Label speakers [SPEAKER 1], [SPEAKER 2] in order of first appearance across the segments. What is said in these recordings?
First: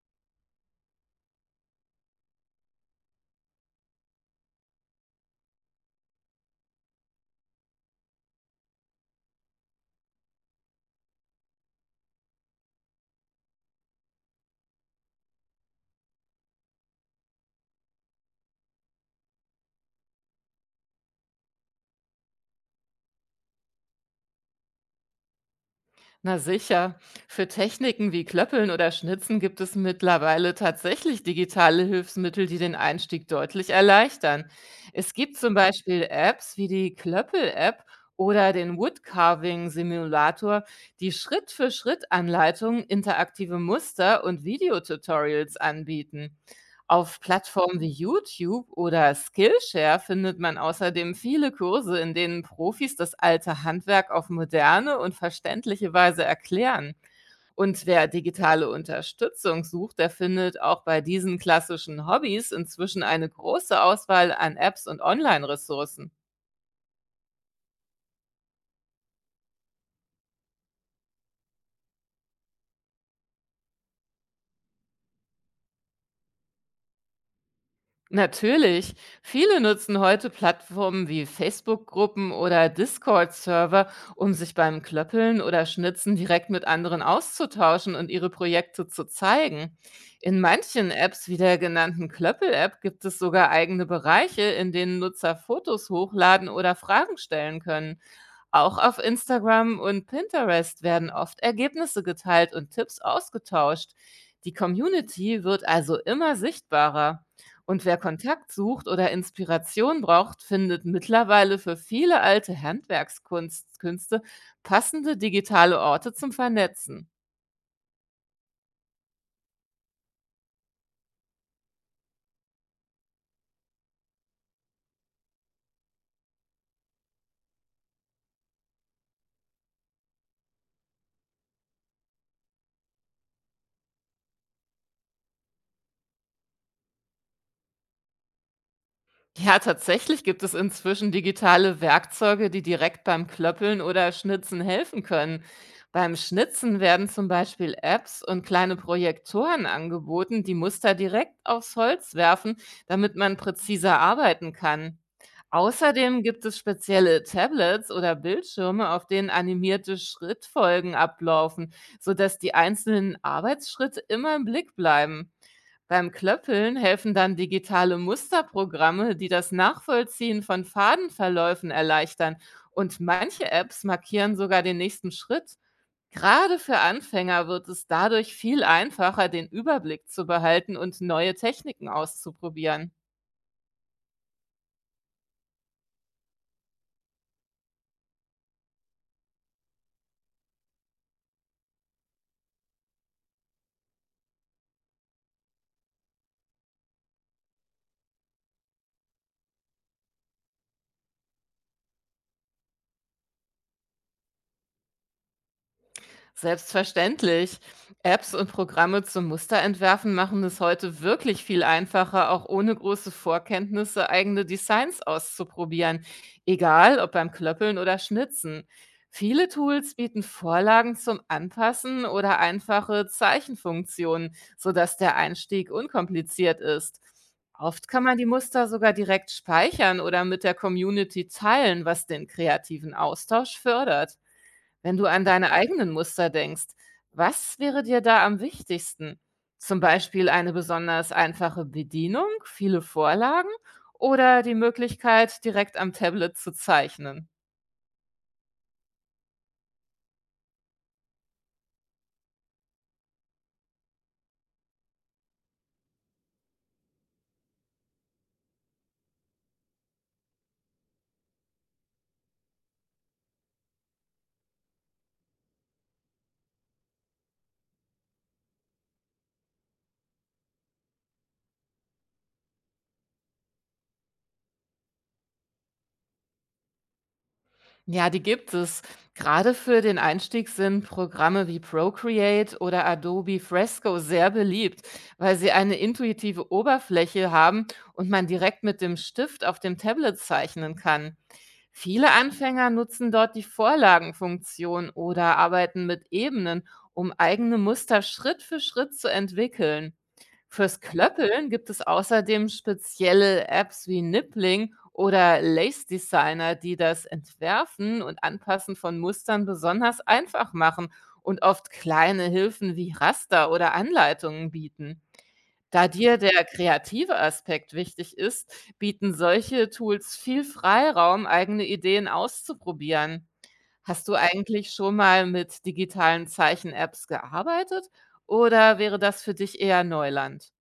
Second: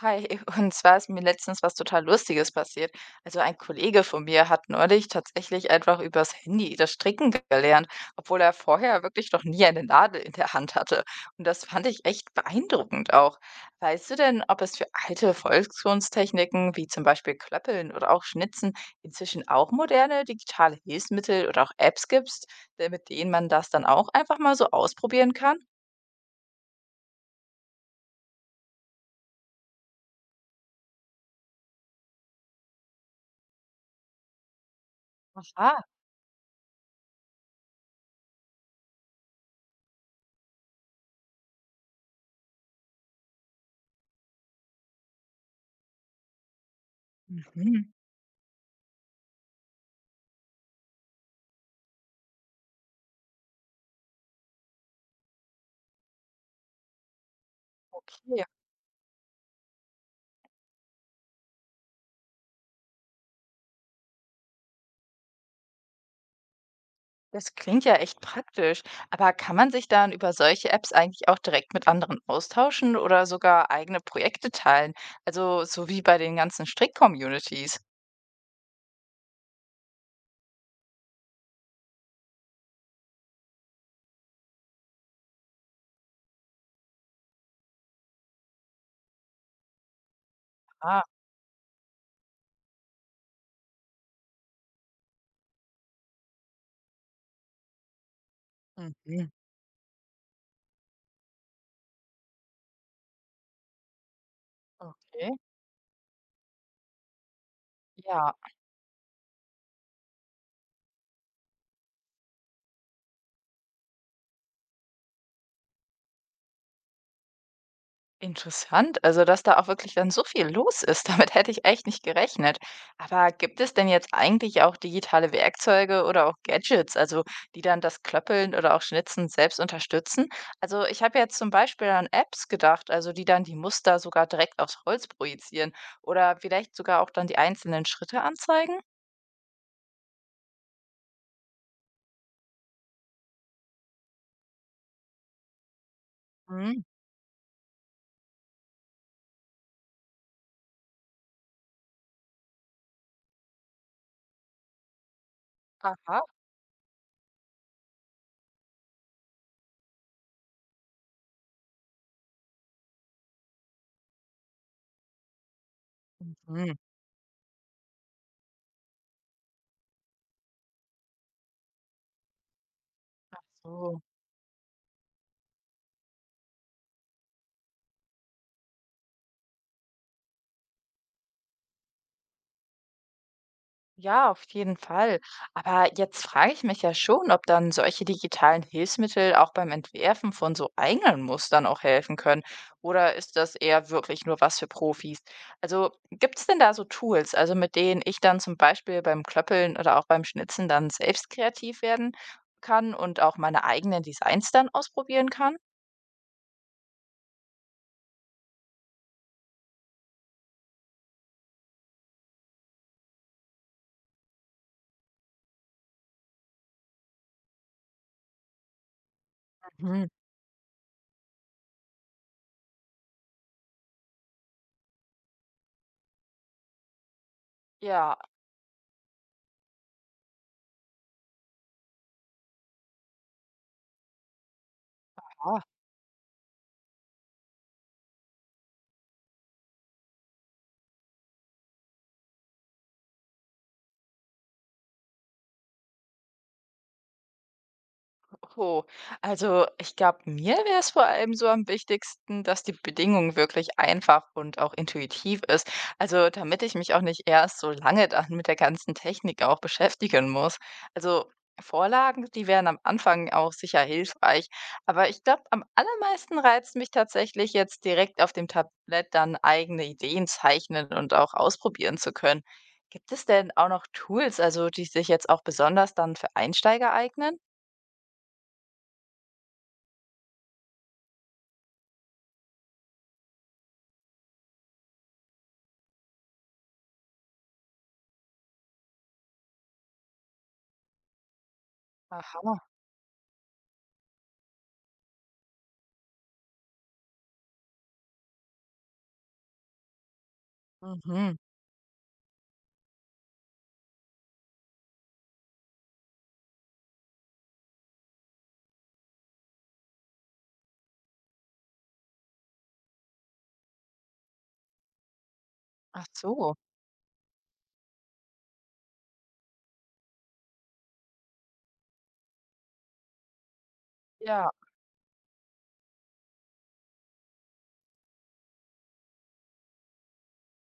[SPEAKER 1] Hi, und zwar ist mir letztens was total Lustiges passiert. Also ein Kollege von mir hat neulich tatsächlich einfach übers Handy das Stricken gelernt, obwohl er vorher wirklich noch nie eine Nadel in der Hand hatte. Und das fand ich echt beeindruckend auch. Weißt du denn, ob es für alte Volkskunsttechniken wie zum Beispiel Klöppeln oder auch Schnitzen inzwischen auch moderne digitale Hilfsmittel oder auch Apps gibt, mit denen man das dann auch einfach mal so ausprobieren kann?
[SPEAKER 2] Na sicher, für Techniken wie Klöppeln oder Schnitzen gibt es mittlerweile tatsächlich digitale Hilfsmittel, die den Einstieg deutlich erleichtern. Es gibt zum
[SPEAKER 1] Aha.
[SPEAKER 2] Beispiel Apps wie die Klöppel-App oder den Woodcarving-Simulator, die Schritt-für-Schritt-Anleitungen, interaktive Muster und Videotutorials anbieten. Auf Plattformen
[SPEAKER 1] Mhm.
[SPEAKER 2] wie YouTube oder Skillshare findet man außerdem viele Kurse, in denen Profis das alte Handwerk auf moderne und verständliche Weise erklären. Und wer
[SPEAKER 1] Okay.
[SPEAKER 2] digitale Unterstützung sucht, der findet auch bei diesen klassischen Hobbys inzwischen eine große Auswahl an Apps und Online-Ressourcen.
[SPEAKER 1] Das klingt ja echt praktisch. Aber kann man sich dann über solche Apps eigentlich auch direkt mit anderen austauschen oder sogar eigene Projekte teilen? Also so wie bei den ganzen Strick-Communities.
[SPEAKER 2] Natürlich. Viele nutzen heute Plattformen wie Facebook-Gruppen oder Discord-Server, um sich beim Klöppeln oder Schnitzen direkt mit anderen auszutauschen und ihre Projekte zu zeigen. In manchen
[SPEAKER 1] Ah.
[SPEAKER 2] Apps wie der genannten Klöppel-App gibt es sogar eigene Bereiche, in denen Nutzer Fotos hochladen oder Fragen stellen können. Auch auf
[SPEAKER 1] Mhm.
[SPEAKER 2] Instagram und Pinterest werden oft Ergebnisse geteilt und Tipps ausgetauscht. Die
[SPEAKER 1] Okay.
[SPEAKER 2] Community wird also immer sichtbarer. Und wer
[SPEAKER 1] Ja.
[SPEAKER 2] Kontakt sucht oder Inspiration braucht, findet mittlerweile für viele alte Handwerkskünste passende digitale Orte zum Vernetzen.
[SPEAKER 1] Interessant, also dass da auch wirklich dann so viel los ist. Damit hätte ich echt nicht gerechnet. Aber gibt es denn jetzt eigentlich auch digitale Werkzeuge oder auch Gadgets, also die dann das Klöppeln oder auch Schnitzen selbst unterstützen? Also ich habe jetzt zum Beispiel an Apps gedacht, also die dann die Muster sogar direkt aufs Holz projizieren oder vielleicht sogar auch dann die einzelnen Schritte anzeigen?
[SPEAKER 2] Ja, tatsächlich gibt es inzwischen digitale Werkzeuge, die direkt beim Klöppeln oder Schnitzen helfen können. Beim Schnitzen
[SPEAKER 1] Mhm.
[SPEAKER 2] werden zum Beispiel Apps und kleine Projektoren angeboten, die Muster direkt aufs Holz werfen, damit man präziser arbeiten kann.
[SPEAKER 1] Aha.
[SPEAKER 2] Außerdem gibt es spezielle Tablets oder Bildschirme, auf denen animierte Schrittfolgen ablaufen, sodass die einzelnen Arbeitsschritte immer im Blick bleiben. Beim Klöppeln
[SPEAKER 1] Mhm.
[SPEAKER 2] helfen dann digitale Musterprogramme, die das Nachvollziehen von Fadenverläufen erleichtern. Und manche Apps
[SPEAKER 1] So.
[SPEAKER 2] markieren sogar den nächsten Schritt. Gerade für Anfänger wird es dadurch viel einfacher, den Überblick zu behalten und neue Techniken auszuprobieren.
[SPEAKER 1] Ja, auf jeden Fall. Aber jetzt frage ich mich ja schon, ob dann solche digitalen Hilfsmittel auch beim Entwerfen von so eigenen Mustern auch helfen können. Oder ist das eher wirklich nur was für Profis? Also gibt es denn da so Tools, also mit denen ich dann zum Beispiel beim Klöppeln oder auch beim Schnitzen dann selbst kreativ werden kann und auch meine eigenen Designs dann ausprobieren kann?
[SPEAKER 2] Selbstverständlich. Apps und Programme zum Musterentwerfen machen es heute wirklich viel einfacher, auch ohne große Vorkenntnisse eigene Designs auszuprobieren, egal ob beim Klöppeln oder Schnitzen. Viele Tools
[SPEAKER 1] Mhm.
[SPEAKER 2] bieten Vorlagen zum Anpassen oder einfache Zeichenfunktionen, sodass der Einstieg unkompliziert ist. Oft kann
[SPEAKER 1] Ja.
[SPEAKER 2] man die Muster sogar direkt speichern oder mit der Community teilen, was den kreativen Austausch fördert. Wenn du an deine eigenen Muster denkst, was wäre dir da am wichtigsten? Zum Beispiel eine besonders einfache Bedienung, viele Vorlagen oder die Möglichkeit, direkt am Tablet zu zeichnen?
[SPEAKER 1] Oh, also ich glaube, mir wäre es vor allem so am wichtigsten, dass die Bedingung wirklich einfach und auch intuitiv ist. Also damit ich mich auch nicht erst so lange dann mit der ganzen Technik auch beschäftigen muss. Also Vorlagen, die wären am Anfang auch sicher hilfreich. Aber ich glaube, am allermeisten reizt mich tatsächlich jetzt direkt auf dem Tablett dann eigene Ideen zeichnen und auch ausprobieren zu können. Gibt es denn auch noch Tools, also die sich jetzt auch besonders dann für Einsteiger eignen?
[SPEAKER 2] Ja, die gibt es. Gerade für den Einstieg sind Programme wie Procreate oder Adobe Fresco sehr beliebt, weil sie eine intuitive Oberfläche haben und man direkt mit dem Stift auf dem Tablet zeichnen kann. Viele
[SPEAKER 1] Aha.
[SPEAKER 2] Anfänger nutzen dort die Vorlagenfunktion oder arbeiten mit Ebenen, um eigene Muster Schritt für Schritt zu entwickeln. Fürs
[SPEAKER 1] Mhm.
[SPEAKER 2] Klöppeln gibt es außerdem spezielle Apps wie Nippling oder Lace Designer, die das Entwerfen und Anpassen von Mustern besonders einfach machen und oft kleine Hilfen wie Raster oder Anleitungen bieten. Da
[SPEAKER 1] Ach
[SPEAKER 2] dir der
[SPEAKER 1] so,
[SPEAKER 2] kreative Aspekt wichtig ist, bieten solche Tools viel Freiraum, eigene Ideen auszuprobieren. Hast du
[SPEAKER 1] ja.
[SPEAKER 2] eigentlich schon mal mit digitalen Zeichen-Apps gearbeitet oder wäre das für dich eher Neuland?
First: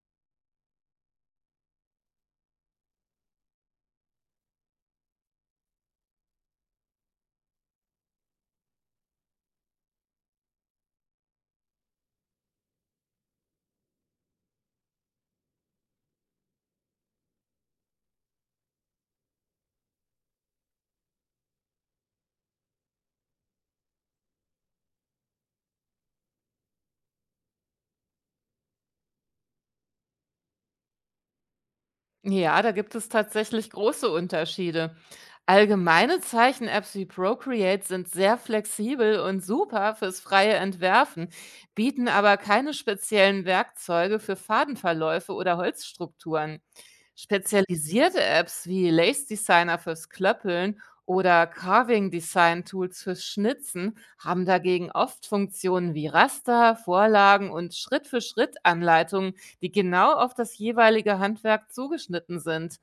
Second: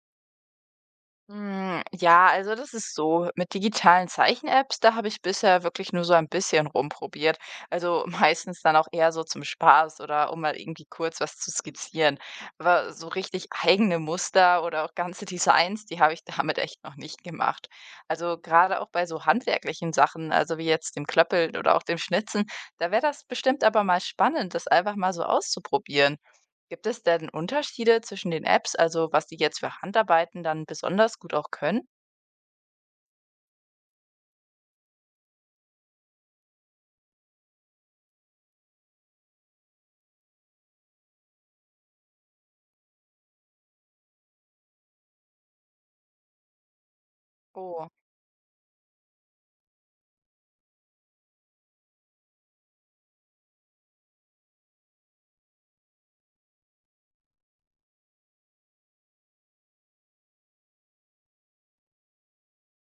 [SPEAKER 1] Hm, ja, also das ist so, mit digitalen Zeichen-Apps, da habe ich bisher wirklich nur so ein bisschen rumprobiert. Also meistens dann auch eher so zum Spaß oder um mal irgendwie kurz was zu skizzieren. Aber so richtig eigene Muster oder auch ganze Designs, die habe ich damit echt noch nicht gemacht. Also gerade auch bei so handwerklichen Sachen, also wie jetzt dem Klöppeln oder auch dem Schnitzen, da wäre das bestimmt aber mal spannend, das einfach mal so auszuprobieren. Gibt es denn Unterschiede zwischen den Apps, also was die jetzt für Handarbeiten dann besonders gut auch können?
[SPEAKER 2] Ja, da gibt es tatsächlich große Unterschiede. Allgemeine Zeichen-Apps wie Procreate sind sehr flexibel und super fürs freie Entwerfen, bieten aber keine speziellen Werkzeuge für Fadenverläufe oder Holzstrukturen.
[SPEAKER 1] Oh.
[SPEAKER 2] Spezialisierte Apps wie Lace Designer fürs Klöppeln oder Carving Design Tools fürs Schnitzen haben dagegen oft Funktionen wie Raster, Vorlagen und Schritt-für-Schritt-Anleitungen, die genau auf das jeweilige Handwerk zugeschnitten sind.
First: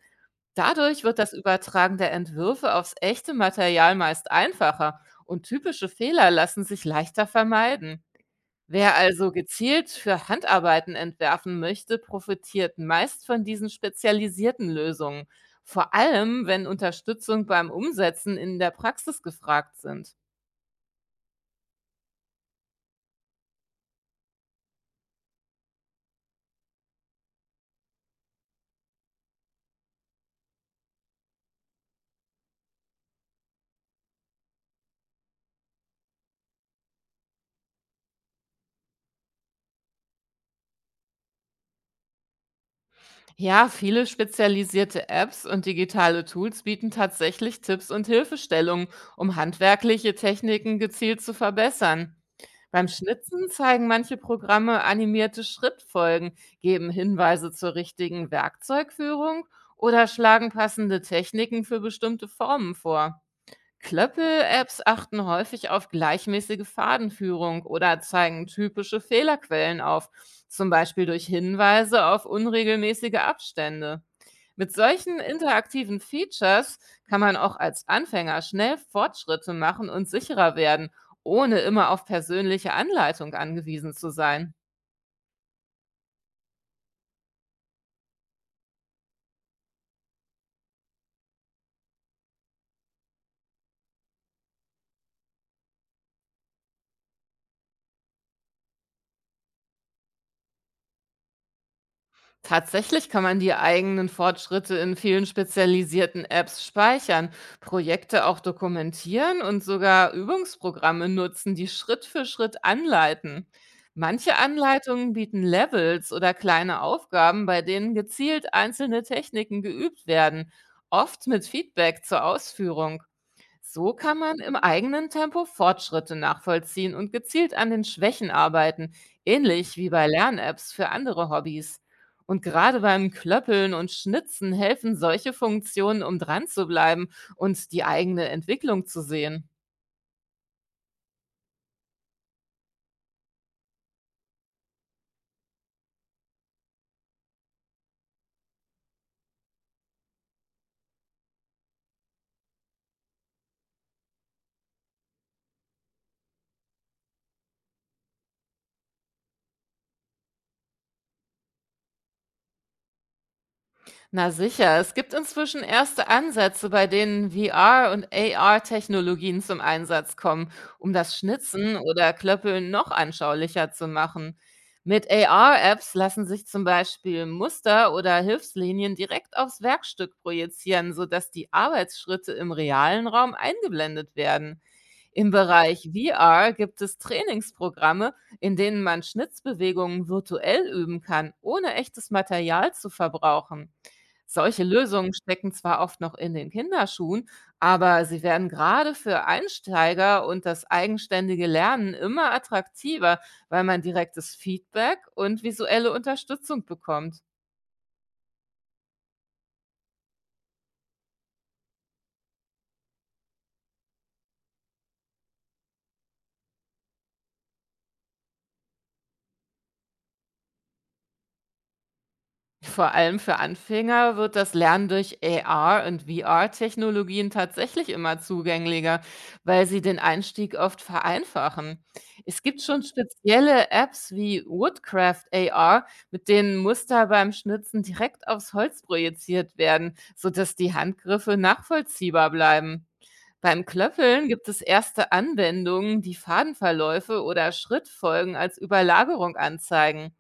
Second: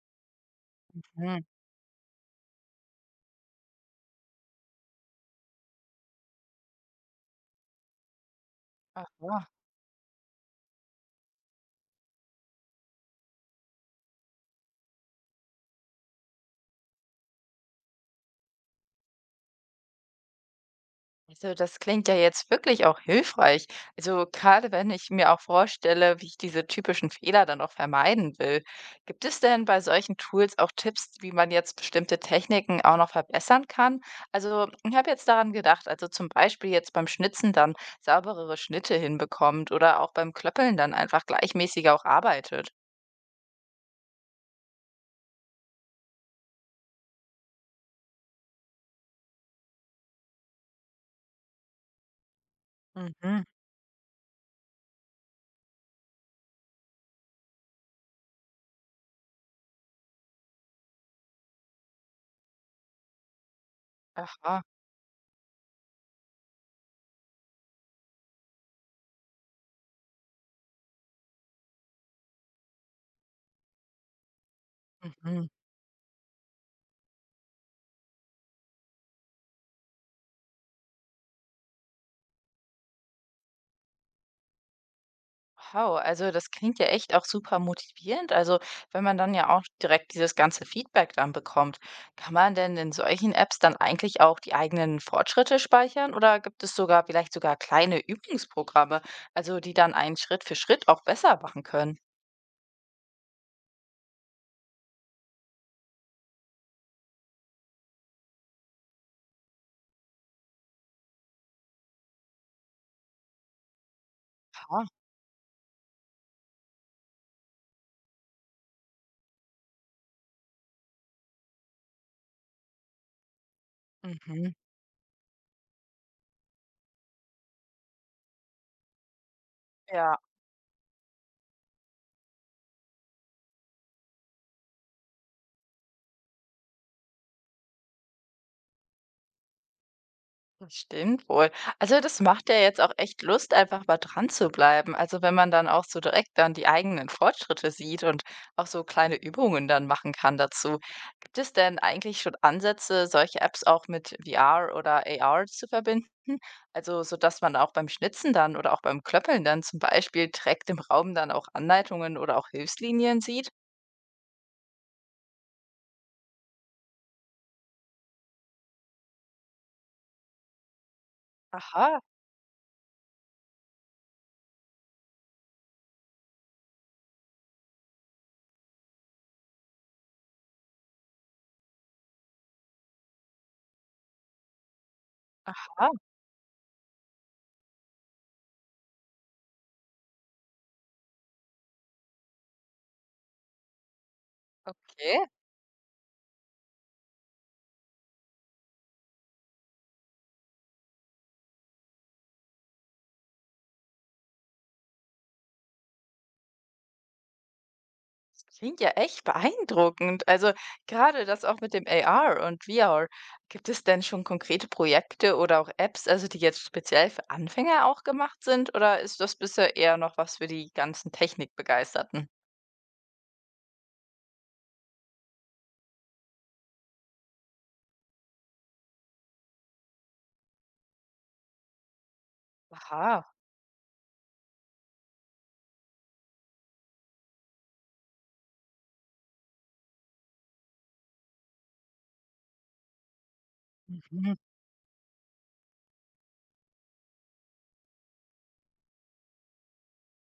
[SPEAKER 2] Dadurch wird das
[SPEAKER 1] Hm.
[SPEAKER 2] Übertragen der Entwürfe aufs echte Material meist einfacher und typische Fehler lassen sich leichter vermeiden. Wer also
[SPEAKER 1] Aha.
[SPEAKER 2] gezielt für Handarbeiten entwerfen möchte, profitiert meist von diesen spezialisierten Lösungen, vor allem wenn Unterstützung beim Umsetzen in der Praxis gefragt sind.
[SPEAKER 1] Also das klingt ja jetzt wirklich auch hilfreich. Also gerade wenn ich mir auch vorstelle, wie ich diese typischen Fehler dann auch vermeiden will. Gibt es denn bei solchen Tools auch Tipps, wie man jetzt bestimmte Techniken auch noch verbessern kann? Also ich habe jetzt daran gedacht, also zum Beispiel jetzt beim Schnitzen dann sauberere Schnitte hinbekommt oder auch beim Klöppeln dann einfach gleichmäßiger auch arbeitet.
[SPEAKER 2] Ja, viele spezialisierte Apps und digitale Tools bieten tatsächlich Tipps und Hilfestellungen, um handwerkliche Techniken gezielt zu verbessern. Beim
[SPEAKER 1] Mhm.
[SPEAKER 2] Schnitzen zeigen manche Programme animierte Schrittfolgen, geben Hinweise zur richtigen Werkzeugführung oder schlagen passende Techniken für bestimmte Formen vor.
[SPEAKER 1] Aha,
[SPEAKER 2] Klöppel-Apps achten häufig auf gleichmäßige Fadenführung oder zeigen typische Fehlerquellen auf, zum Beispiel durch Hinweise auf unregelmäßige Abstände. Mit solchen
[SPEAKER 1] mhm.
[SPEAKER 2] interaktiven Features kann man auch als Anfänger schnell Fortschritte machen und sicherer werden, ohne immer auf persönliche Anleitung angewiesen zu sein.
[SPEAKER 1] Wow, also das klingt ja echt auch super motivierend. Also wenn man dann ja auch direkt dieses ganze Feedback dann bekommt, kann man denn in solchen Apps dann eigentlich auch die eigenen Fortschritte speichern oder gibt es sogar vielleicht sogar kleine Übungsprogramme, also die dann einen Schritt für Schritt auch besser machen können?
[SPEAKER 2] Tatsächlich kann man die eigenen Fortschritte in vielen spezialisierten Apps speichern, Projekte auch dokumentieren und sogar Übungsprogramme nutzen, die Schritt für Schritt anleiten. Manche
[SPEAKER 1] Aha,
[SPEAKER 2] Anleitungen bieten Levels oder kleine Aufgaben, bei denen gezielt einzelne Techniken geübt werden, oft mit Feedback zur Ausführung. So kann man
[SPEAKER 1] mhm.
[SPEAKER 2] im eigenen Tempo Fortschritte nachvollziehen und gezielt an den Schwächen arbeiten, ähnlich wie bei
[SPEAKER 1] Ja.
[SPEAKER 2] Lern-Apps für andere Hobbys. Und gerade beim Klöppeln und Schnitzen helfen solche Funktionen, um dran zu bleiben und die eigene Entwicklung zu sehen.
[SPEAKER 1] Das stimmt wohl. Also das macht ja jetzt auch echt Lust, einfach mal dran zu bleiben. Also wenn man dann auch so direkt dann die eigenen Fortschritte sieht und auch so kleine Übungen dann machen kann dazu. Gibt es denn eigentlich schon Ansätze, solche Apps auch mit VR oder AR zu verbinden? Also so dass man auch beim Schnitzen dann oder auch beim Klöppeln dann zum Beispiel direkt im Raum dann auch Anleitungen oder auch Hilfslinien sieht?
[SPEAKER 2] Na sicher, es gibt inzwischen erste Ansätze, bei denen VR- und AR-Technologien zum Einsatz kommen, um das Schnitzen
[SPEAKER 1] Aha,
[SPEAKER 2] oder Klöppeln noch anschaulicher zu machen. Mit AR-Apps lassen sich zum Beispiel Muster oder Hilfslinien direkt aufs Werkstück projizieren, sodass die Arbeitsschritte im realen Raum eingeblendet werden. Im
[SPEAKER 1] aha,
[SPEAKER 2] Bereich VR gibt es Trainingsprogramme, in denen man Schnitzbewegungen virtuell üben kann, ohne echtes Material zu verbrauchen. Solche Lösungen
[SPEAKER 1] okay.
[SPEAKER 2] stecken zwar oft noch in den Kinderschuhen, aber sie werden gerade für Einsteiger und das eigenständige Lernen immer attraktiver, weil man direktes Feedback und visuelle Unterstützung bekommt.
[SPEAKER 1] Das klingt ja echt beeindruckend. Also gerade das auch mit dem AR und VR. Gibt es denn schon konkrete Projekte oder auch Apps, also die jetzt speziell für Anfänger auch gemacht sind? Oder ist das bisher eher noch was für die ganzen Technikbegeisterten?
[SPEAKER 2] Vor allem für Anfänger wird das Lernen durch AR und VR-Technologien tatsächlich immer zugänglicher, weil sie den Einstieg oft vereinfachen. Es gibt schon
[SPEAKER 1] Aha.
[SPEAKER 2] spezielle Apps wie Woodcraft AR, mit denen Muster beim Schnitzen direkt aufs Holz projiziert werden, sodass die Handgriffe nachvollziehbar bleiben. Beim Klöppeln
[SPEAKER 1] Mhm.
[SPEAKER 2] gibt es erste Anwendungen, die Fadenverläufe oder Schrittfolgen als Überlagerung anzeigen.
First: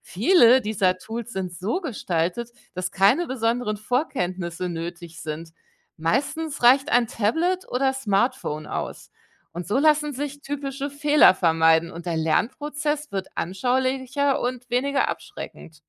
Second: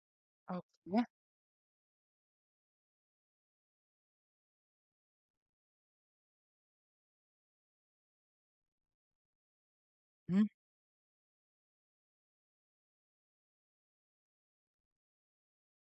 [SPEAKER 2] Viele dieser
[SPEAKER 1] Okay.
[SPEAKER 2] Tools sind so gestaltet, dass keine besonderen Vorkenntnisse nötig sind. Meistens reicht ein Tablet oder Smartphone aus. Und so lassen sich
[SPEAKER 1] Mhm.
[SPEAKER 2] typische Fehler vermeiden und der Lernprozess wird anschaulicher und weniger abschreckend.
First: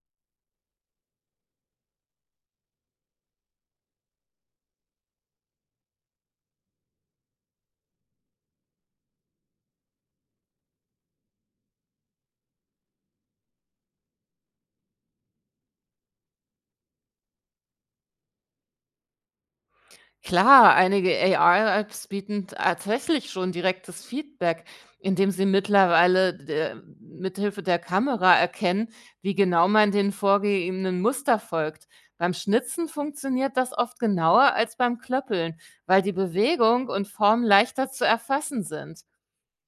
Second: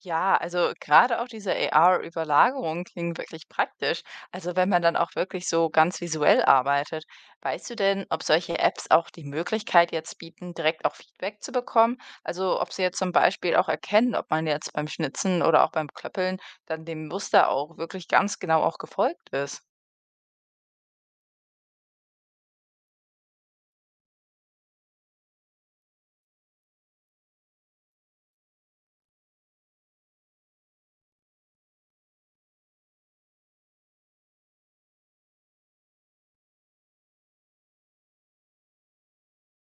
[SPEAKER 1] Ja, also gerade auch diese AR-Überlagerung klingt wirklich praktisch. Also wenn man dann auch wirklich so ganz visuell arbeitet. Weißt du denn, ob solche Apps auch die Möglichkeit jetzt bieten, direkt auch Feedback zu bekommen? Also ob sie jetzt zum Beispiel auch erkennen, ob man jetzt beim Schnitzen oder auch beim Klöppeln dann dem Muster auch wirklich ganz genau auch gefolgt ist.
[SPEAKER 2] Klar, einige AI-Apps bieten tatsächlich schon direktes Feedback, indem sie mittlerweile mithilfe der Kamera erkennen, wie genau man den vorgegebenen Muster folgt. Beim Schnitzen funktioniert das oft genauer als beim Klöppeln, weil die Bewegung und Form leichter zu erfassen sind.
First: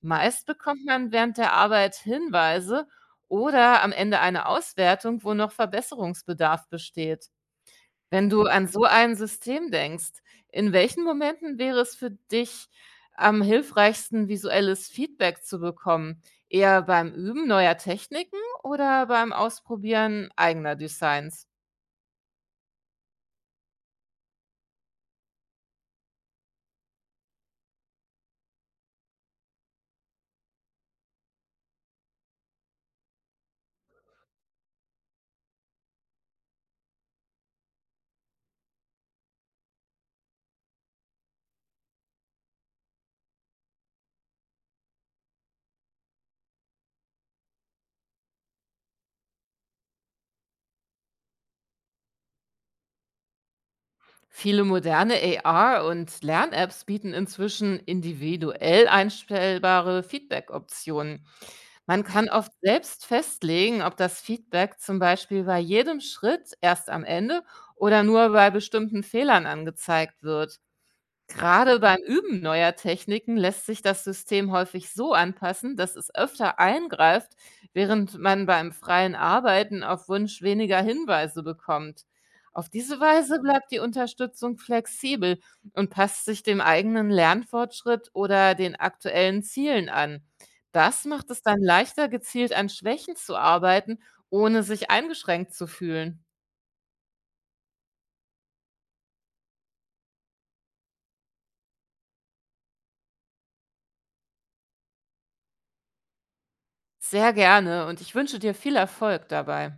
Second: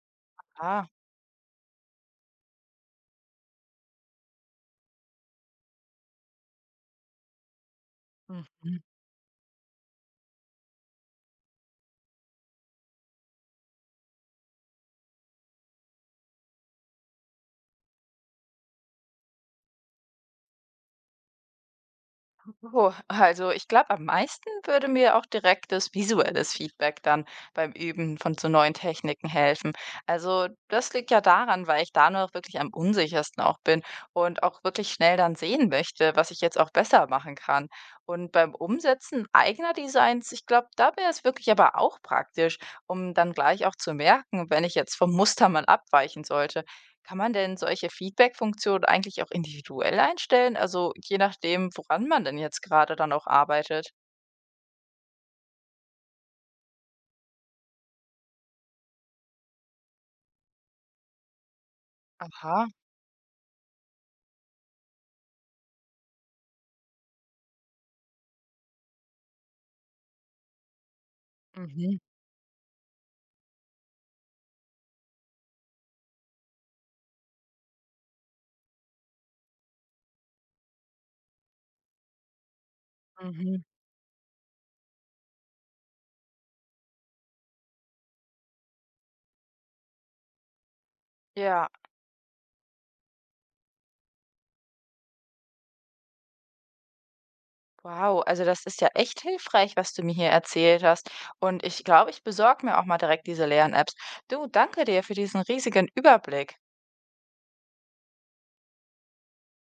[SPEAKER 2] Meist bekommt
[SPEAKER 1] Ah.
[SPEAKER 2] man während der Arbeit Hinweise oder am Ende eine Auswertung, wo noch Verbesserungsbedarf besteht. Wenn du an
[SPEAKER 1] Mhm.
[SPEAKER 2] so ein System denkst, in welchen Momenten wäre es für dich am hilfreichsten, visuelles Feedback zu bekommen? Eher beim Üben neuer Techniken oder beim Ausprobieren eigener Designs?
[SPEAKER 1] Oh, also ich glaube, am meisten würde mir auch direktes visuelles Feedback dann beim Üben von so neuen Techniken helfen. Also das liegt ja daran, weil ich da noch wirklich am unsichersten auch bin und auch wirklich schnell dann sehen möchte, was ich jetzt auch besser machen kann. Und beim Umsetzen eigener Designs, ich glaube, da wäre es wirklich aber auch praktisch, um dann gleich auch zu merken, wenn ich jetzt vom Muster mal abweichen sollte. Kann man denn solche Feedback-Funktionen eigentlich auch individuell einstellen? Also je nachdem, woran man denn jetzt gerade dann auch arbeitet.
[SPEAKER 2] Viele moderne AR und Lern-Apps bieten inzwischen individuell einstellbare Feedback-Optionen. Man kann oft
[SPEAKER 1] Aha,
[SPEAKER 2] selbst festlegen, ob das Feedback zum Beispiel bei jedem Schritt erst am Ende oder nur bei bestimmten Fehlern angezeigt wird. Gerade
[SPEAKER 1] mhm,
[SPEAKER 2] beim Üben neuer Techniken lässt sich das System häufig so anpassen, dass es öfter eingreift, während man beim freien Arbeiten auf Wunsch weniger Hinweise bekommt. Auf diese Weise
[SPEAKER 1] mhm.
[SPEAKER 2] bleibt die Unterstützung flexibel und passt sich dem eigenen Lernfortschritt oder den aktuellen Zielen an. Das macht es dann
[SPEAKER 1] Ja,
[SPEAKER 2] leichter, gezielt an Schwächen zu arbeiten, ohne sich eingeschränkt zu fühlen.
[SPEAKER 1] wow. Also das ist ja echt hilfreich, was du mir hier erzählt hast. Und ich glaube, ich besorge mir auch mal direkt diese Lern-Apps. Du, danke dir für diesen riesigen Überblick.
[SPEAKER 2] Sehr gerne und ich wünsche dir viel Erfolg dabei.